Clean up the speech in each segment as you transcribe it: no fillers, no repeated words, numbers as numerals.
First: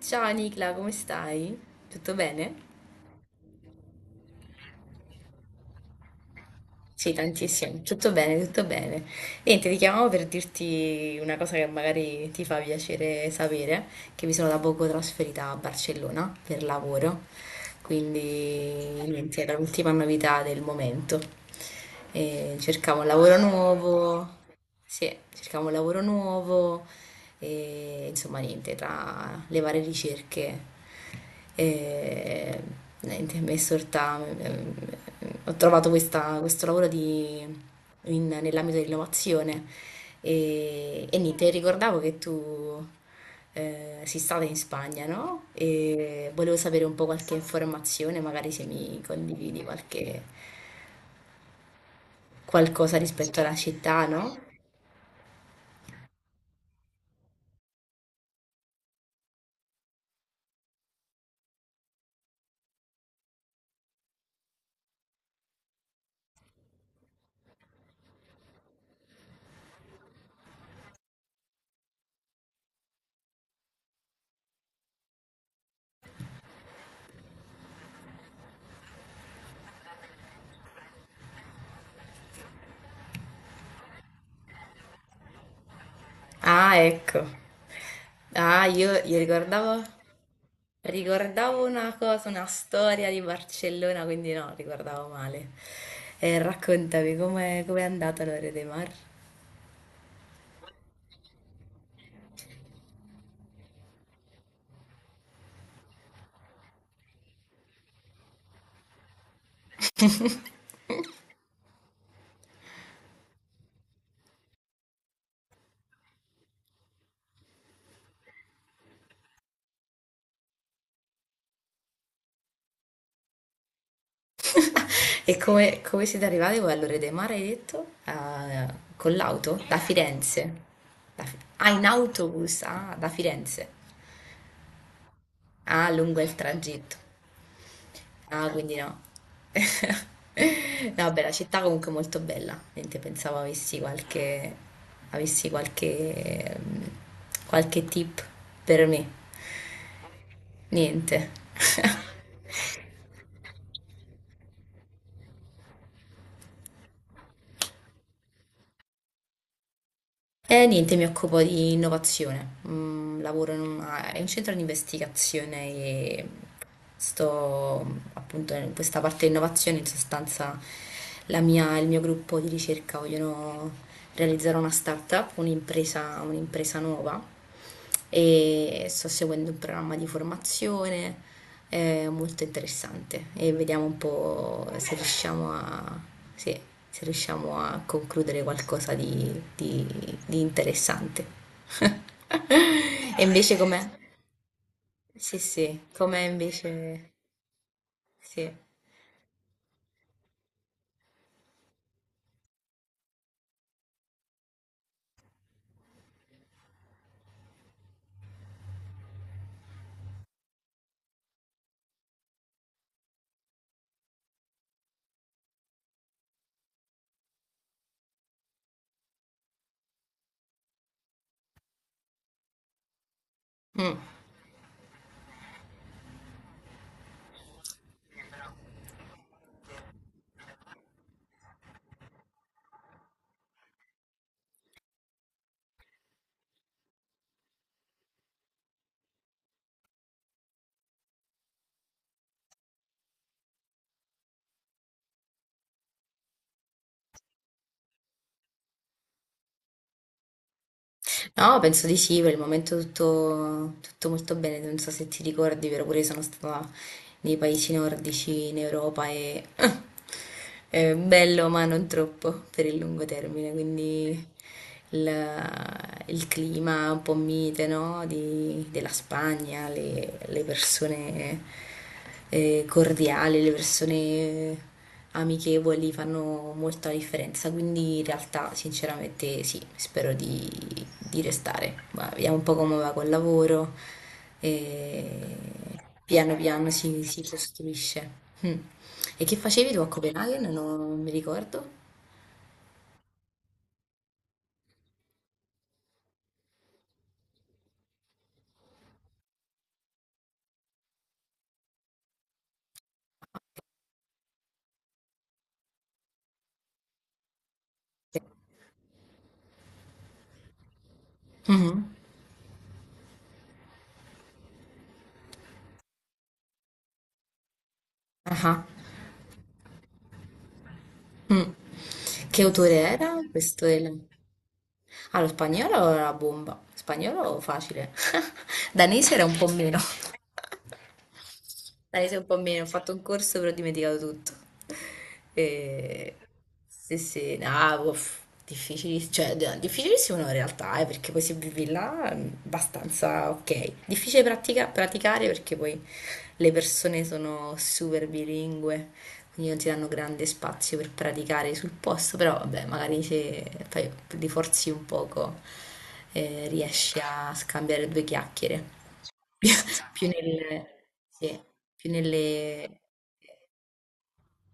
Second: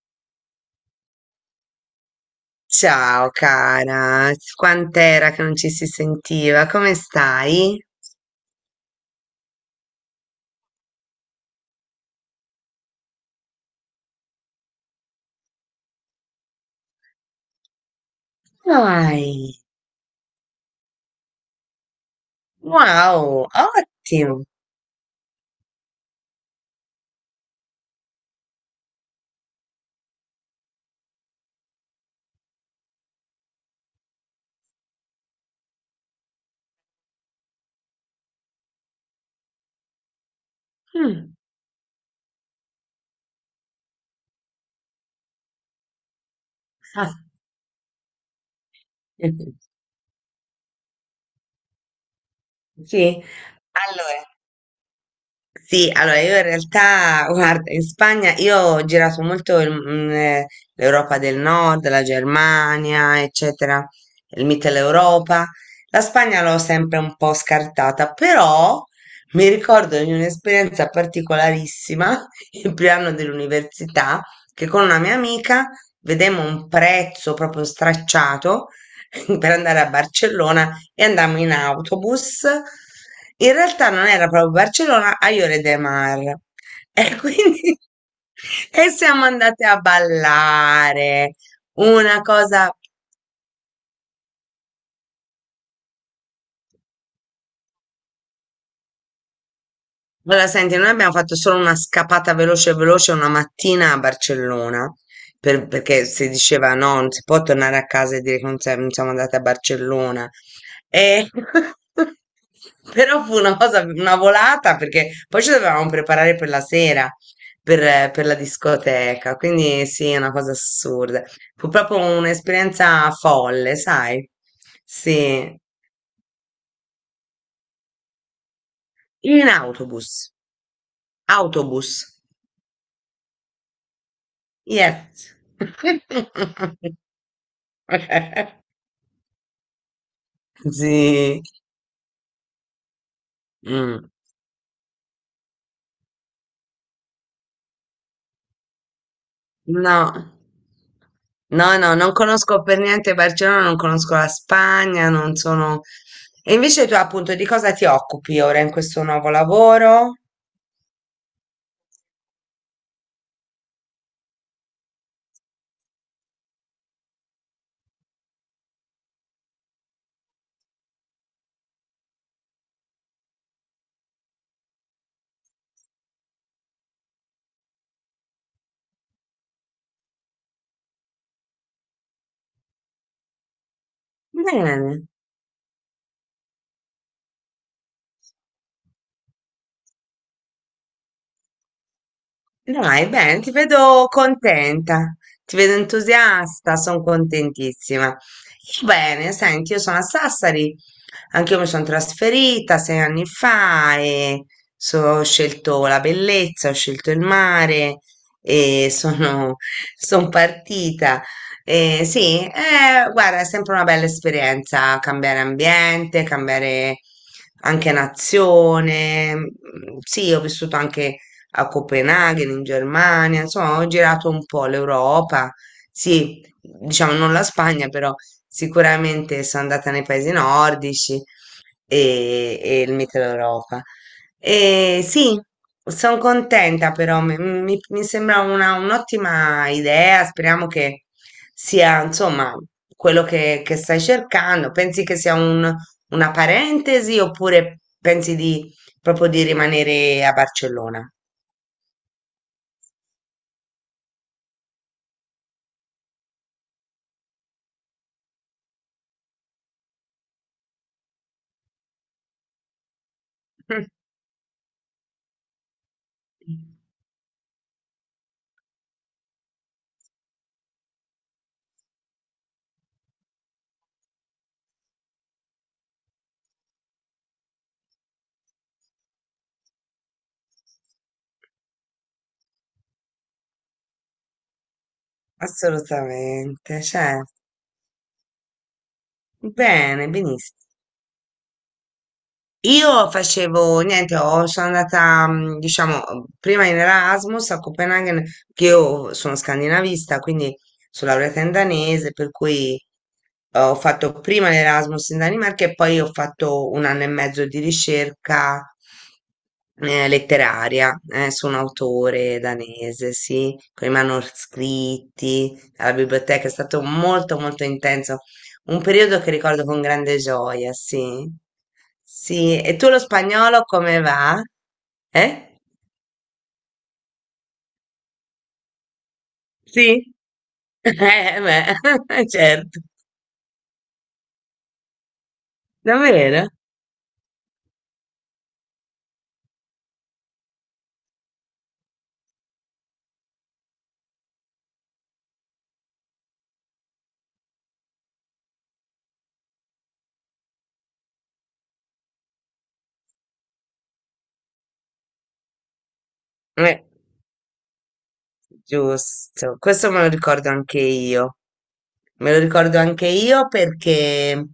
Ciao Nicla, come stai? Tutto bene? Ciao cara, quant'era che non ci si sentiva? Come Sì, stai? tantissimo, tutto bene, tutto bene. Niente, ti chiamavo per dirti una cosa che magari ti fa piacere sapere, che mi sono da poco trasferita a Barcellona per lavoro, quindi Dai, niente, era l'ultima novità del momento. E cercavo un lavoro wow, nuovo. ottimo. Sì, cercavo un lavoro nuovo e insomma niente, tra le varie ricerche e niente, mi è sorta, ho trovato questo lavoro nell'ambito dell'innovazione e Mm. niente, ricordavo che tu sei stata in Spagna, no? E volevo sapere un po' Ah, qualche informazione, magari se mi condividi qualche, qualcosa Sì, rispetto alla città, allora, no? sì, allora io in realtà, guarda, in Spagna io ho girato molto l'Europa del Nord, la Germania, eccetera, il Mitteleuropa. La Spagna l'ho sempre un po' scartata, però mi ricordo di un'esperienza particolarissima il primo anno dell'università, che con una mia amica vedemmo un prezzo proprio stracciato per andare a Barcellona e andammo in autobus. In realtà non era proprio Barcellona, a Lloret de Mar. Ah, E ecco. quindi Ah, e io, io siamo andate a ricordavo, ballare, ricordavo una una cosa, una cosa. storia di Barcellona, quindi no, ricordavo male. Raccontami com'è, com'è andata l'Ore dei Mar Allora, senti, noi abbiamo fatto solo una scappata veloce veloce una mattina a Barcellona, perché si diceva no, non si può tornare a casa e dire che non siamo andate a Barcellona. E... Però fu una cosa, una volata, perché poi ci dovevamo preparare per la sera, per la discoteca, quindi sì, è una cosa assurda. Fu proprio un'esperienza folle, sai? e Sì, come, come siete arrivati voi all'Ore dei Mar, hai detto? Ah, con in l'auto? Da autobus, Firenze? Ah, in autobus. autobus, ah, da Firenze. Yes. Ah, lungo il tragitto. Ah, quindi no. No, vabbè, la Sì. città comunque è molto bella, niente, pensavo Mm. Avessi qualche, qualche tip per me, No. niente. No, no, non conosco per niente Barcellona, non conosco la Spagna, non sono... E invece tu appunto di cosa ti occupi ora in questo nuovo lavoro? E niente, mi occupo di innovazione. Mm, lavoro in è un centro di investigazione e sto appunto in questa parte di innovazione. In sostanza, il mio gruppo di ricerca vogliono realizzare una startup, un'impresa, un'impresa nuova. E sto seguendo un programma di formazione molto interessante e vediamo un po' se Bene, riusciamo a, se se riusciamo a concludere qualcosa di interessante. dai, E bene, ti invece com'è? vedo contenta, Sì, ti vedo sì, com'è entusiasta, sono invece? contentissima. Sì. Bene, senti, io sono a Sassari. Anch'io mi sono trasferita 6 anni fa e ho scelto la bellezza, ho scelto il mare e sono, son partita. Sì, guarda, è sempre una bella esperienza cambiare ambiente, cambiare anche nazione. Mm, sì, ho vissuto anche a Copenaghen, in Germania, insomma, ho Mm. girato un po' l'Europa. Sì, diciamo non la Spagna, però sicuramente sono andata nei paesi nordici e il Mittel Europa. E sì, sono contenta però, mi sembra un'ottima idea, speriamo che sia insomma quello che stai cercando. Pensi che sia una parentesi oppure pensi di proprio di rimanere a Barcellona? No, penso di sì, per il momento tutto, tutto molto bene, non so se ti ricordi, però pure io sono stata nei paesi nordici in Europa e è bello, ma non troppo per il lungo termine, quindi il, il clima un po' mite, no? Della Spagna, le persone cordiale, le persone amichevoli fanno molta differenza, quindi in realtà sinceramente sì, spero di restare. Ma vediamo un po' come va col lavoro e piano piano Assolutamente, si, cioè, si costruisce. Mm. E che facevi tu a bene, benissimo. Copenaghen? Non mi ricordo. Io facevo niente, sono andata, mm, diciamo, prima in Erasmus a Copenaghen, che io sono scandinavista, quindi sono laureata in danese, per cui ho fatto prima l'Erasmus in Danimarca e poi ho fatto 1 anno e mezzo di ricerca letteraria su un Mhm. autore danese, sì, con i manoscritti alla biblioteca. È stato molto molto intenso Ah, ah. un periodo che ricordo con grande gioia, sì. Mm. Che Sì, e tu autore lo era spagnolo questo? Elena? come va? Ah, lo Eh? spagnolo era la bomba. Spagnolo facile. Danese era un po' meno. Sì? Danese beh, un po' meno. Ho certo, fatto un corso però ho dimenticato tutto. E... davvero? sì, sì, no, uff, cioè, difficilissimo no, in realtà, perché poi se vivi là è abbastanza ok. Difficile praticare perché poi le persone sono super bilingue quindi non ti danno grande spazio per praticare sul posto, però vabbè, magari se fai, ti forzi un poco Eh. riesci a scambiare due chiacchiere, Giusto, questo me più lo ricordo anche nelle... io. sì, più Me lo ricordo nelle... anche io perché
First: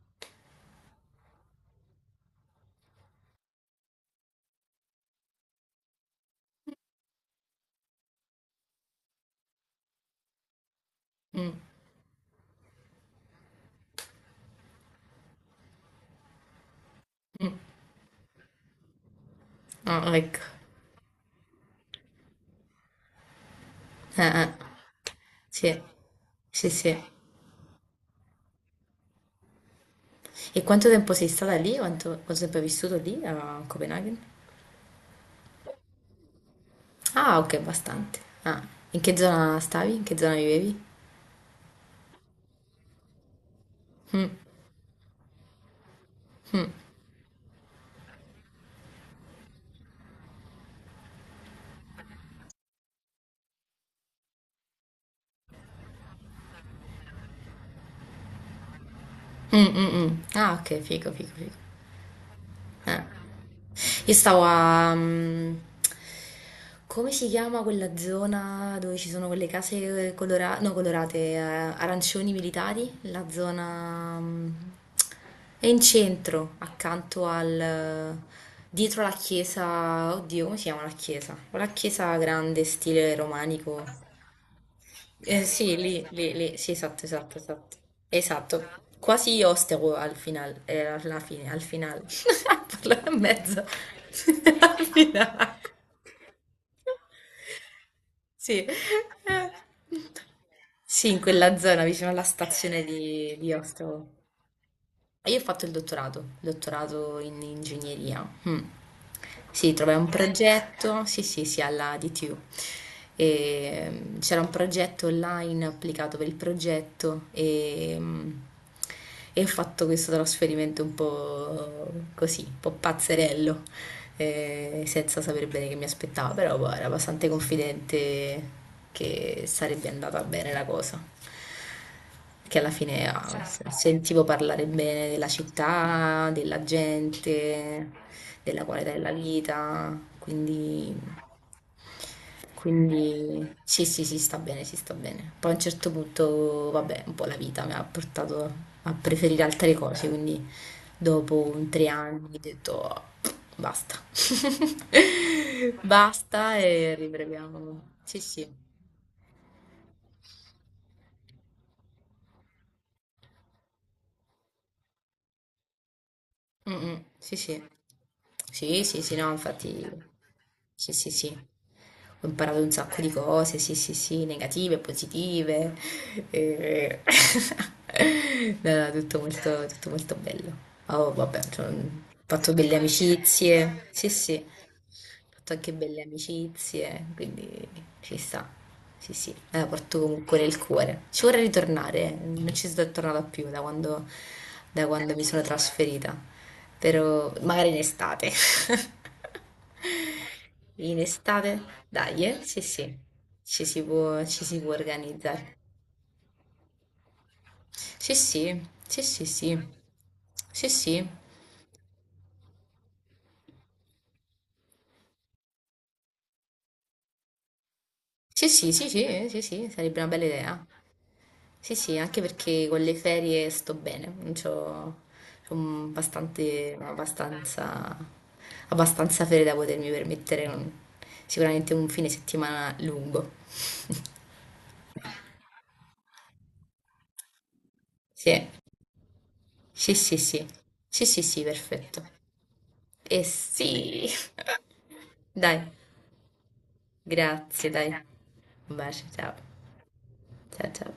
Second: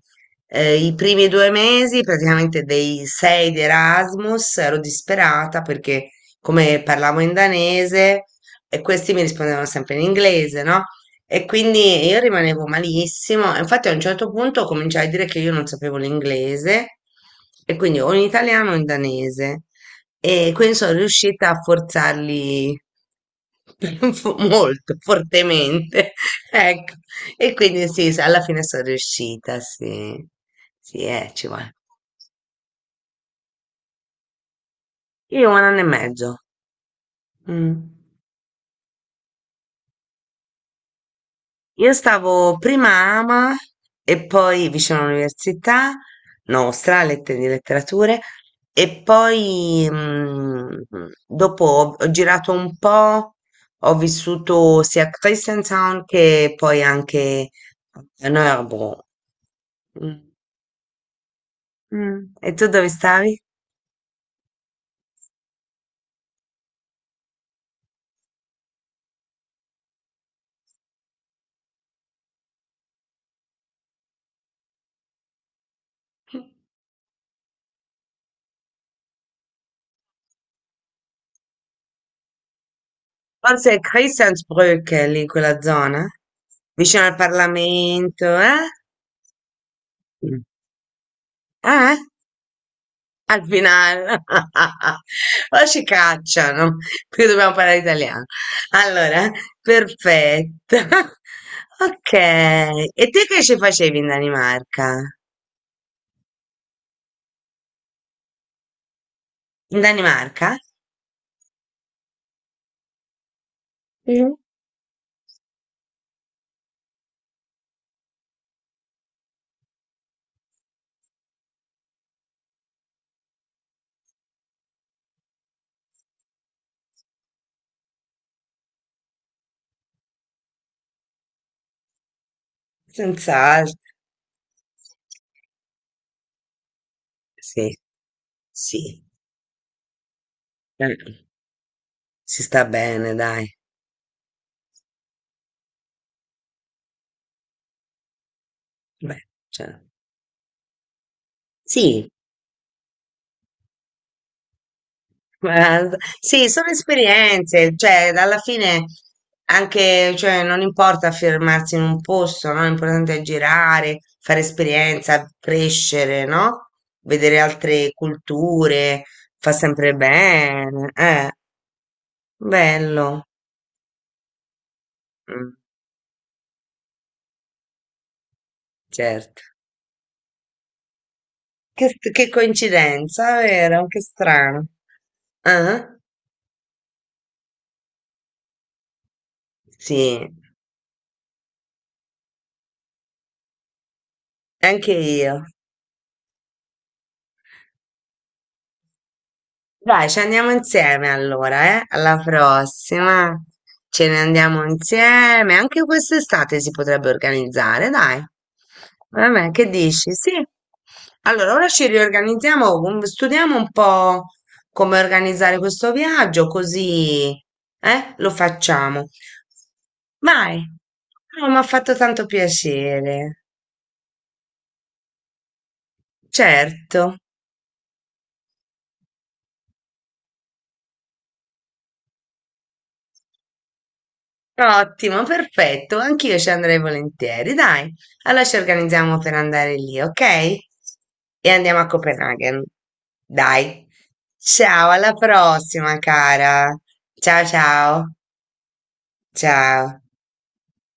i primi 2 mesi, praticamente dei 6 di Erasmus, ero disperata perché come parlavo in danese e questi mi rispondevano sempre in inglese, no? E mm, quindi io rimanevo malissimo. E infatti a un certo punto cominciai a dire che io non sapevo l'inglese e quindi o in italiano o in danese. ah, ecco, E quindi sono riuscita a forzarli ah, ah, molto sì, fortemente. sì, Ecco. sì. E quindi sì, alla fine sono riuscita, sì. E quanto Sì, tempo sei ci stata vuole. lì? Quanto, quanto tempo hai vissuto lì a Copenaghen? Io 1 anno e mezzo. Ah, ok, Mm. bastante. Ah, in che zona stavi? In che zona vivevi? Io stavo prima a Ama e poi vicino all'università nostra, Lettere di Letterature, e poi mm, dopo ho girato un po', ho vissuto sia a Christiansand che poi anche a Nørrebro. Mm, mm, Mm. mm. Ah, ok, figo, figo, figo. Mm. E tu dove Eh. stavi? Io stavo a... mm, come si chiama quella zona dove ci sono quelle no, colorate, arancioni militari? La zona... mm, è in centro, accanto al... Dietro la chiesa... Oddio, come si chiama la chiesa? La chiesa grande, stile Forse è romanico. Christiansbrück, lì in quella Sì, lì, zona, lì, lì, sì, vicino esatto, al esatto, esatto. Parlamento, Esatto, eh? quasi osteo al Mm. final, alla fine, al Ah, eh? final. Parlo a Al mezzo. final, Al finale. o ci cacciano, perché dobbiamo parlare italiano. Sì. Allora, perfetto. sì, in quella zona vicino Ok, alla stazione e te che di ci Ostia. facevi in Danimarca? Io ho fatto il dottorato, dottorato in ingegneria. Mm. Sì, In trovai un Danimarca? progetto, sì, sì, sì, alla DTU. E, mm, Mhm. c'era un progetto online applicato per il progetto e, mm, e ho fatto questo trasferimento un po' così, un po' pazzerello, senza sapere bene che mi aspettava, però boh, ero abbastanza confidente che sarebbe andata bene la cosa che alla fine ah, certo, Senz'altro. sentivo parlare bene della città, della Sì, gente, della qualità sì, della vita, quindi, eh, si sta bene, dai. quindi sì, sì, si sta bene, si sta bene. Poi a un certo punto, vabbè, un po' la vita mi ha portato a Beh, preferire altre cioè, cose, quindi dopo un tre sì, anni ho detto "Oh, basta, guarda, sì, basta sono e esperienze, riproviamo." cioè Sì, alla sì. fine anche, cioè, non importa fermarsi in un posto, no? L'importante è girare, fare esperienza, crescere, no? Mm, mm. Sì, Vedere sì. altre Sì, sì, culture, sì, no, fa infatti, sempre bene, sì, sì, sì. Ho imparato un sacco bello. di cose, sì, sì, sì, negative, Mm, positive. Eh. No, no, certo. Tutto molto bello. Oh, vabbè, cioè, ho Che fatto belle coincidenza, vero? amicizie. Che Sì, sì strano. fatto anche Ah, belle amicizie, quindi ci sta. Sì, sì, me la porto sì, comunque nel cuore. Ci vorrei ritornare, non ci sono tornata più da anche quando mi sono io. trasferita, però magari in estate. Dai, ci andiamo In insieme estate? allora, eh? Alla Dai, eh? Sì, sì, prossima. Ce ne ci si andiamo può organizzare. insieme. Anche quest'estate si potrebbe organizzare, Sì, dai. sì, sì, sì, Vabbè, sì, che dici? Sì. sì, sì, Allora, ora ci riorganizziamo, studiamo un po' come organizzare questo viaggio, così, eh? Lo sì, sì, sì, facciamo. sì, sì, sì, sarebbe una bella Vai. idea. Oh, mi ha Sì, fatto sì, anche tanto perché con le piacere. ferie sto bene, non c'ho, bastante, Certo. abbastanza, abbastanza ferie da potermi permettere un- sicuramente un fine settimana lungo. Ottimo, perfetto, anch'io ci andrei volentieri, dai. Allora Sì, ci organizziamo per andare sì, lì, sì, sì, ok? sì, sì, sì, E andiamo a perfetto. Copenaghen. E Dai. sì, Ciao, alla dai, prossima, cara. Ciao, grazie, dai. ciao. Un bacio, ciao, Ciao. ciao, ciao.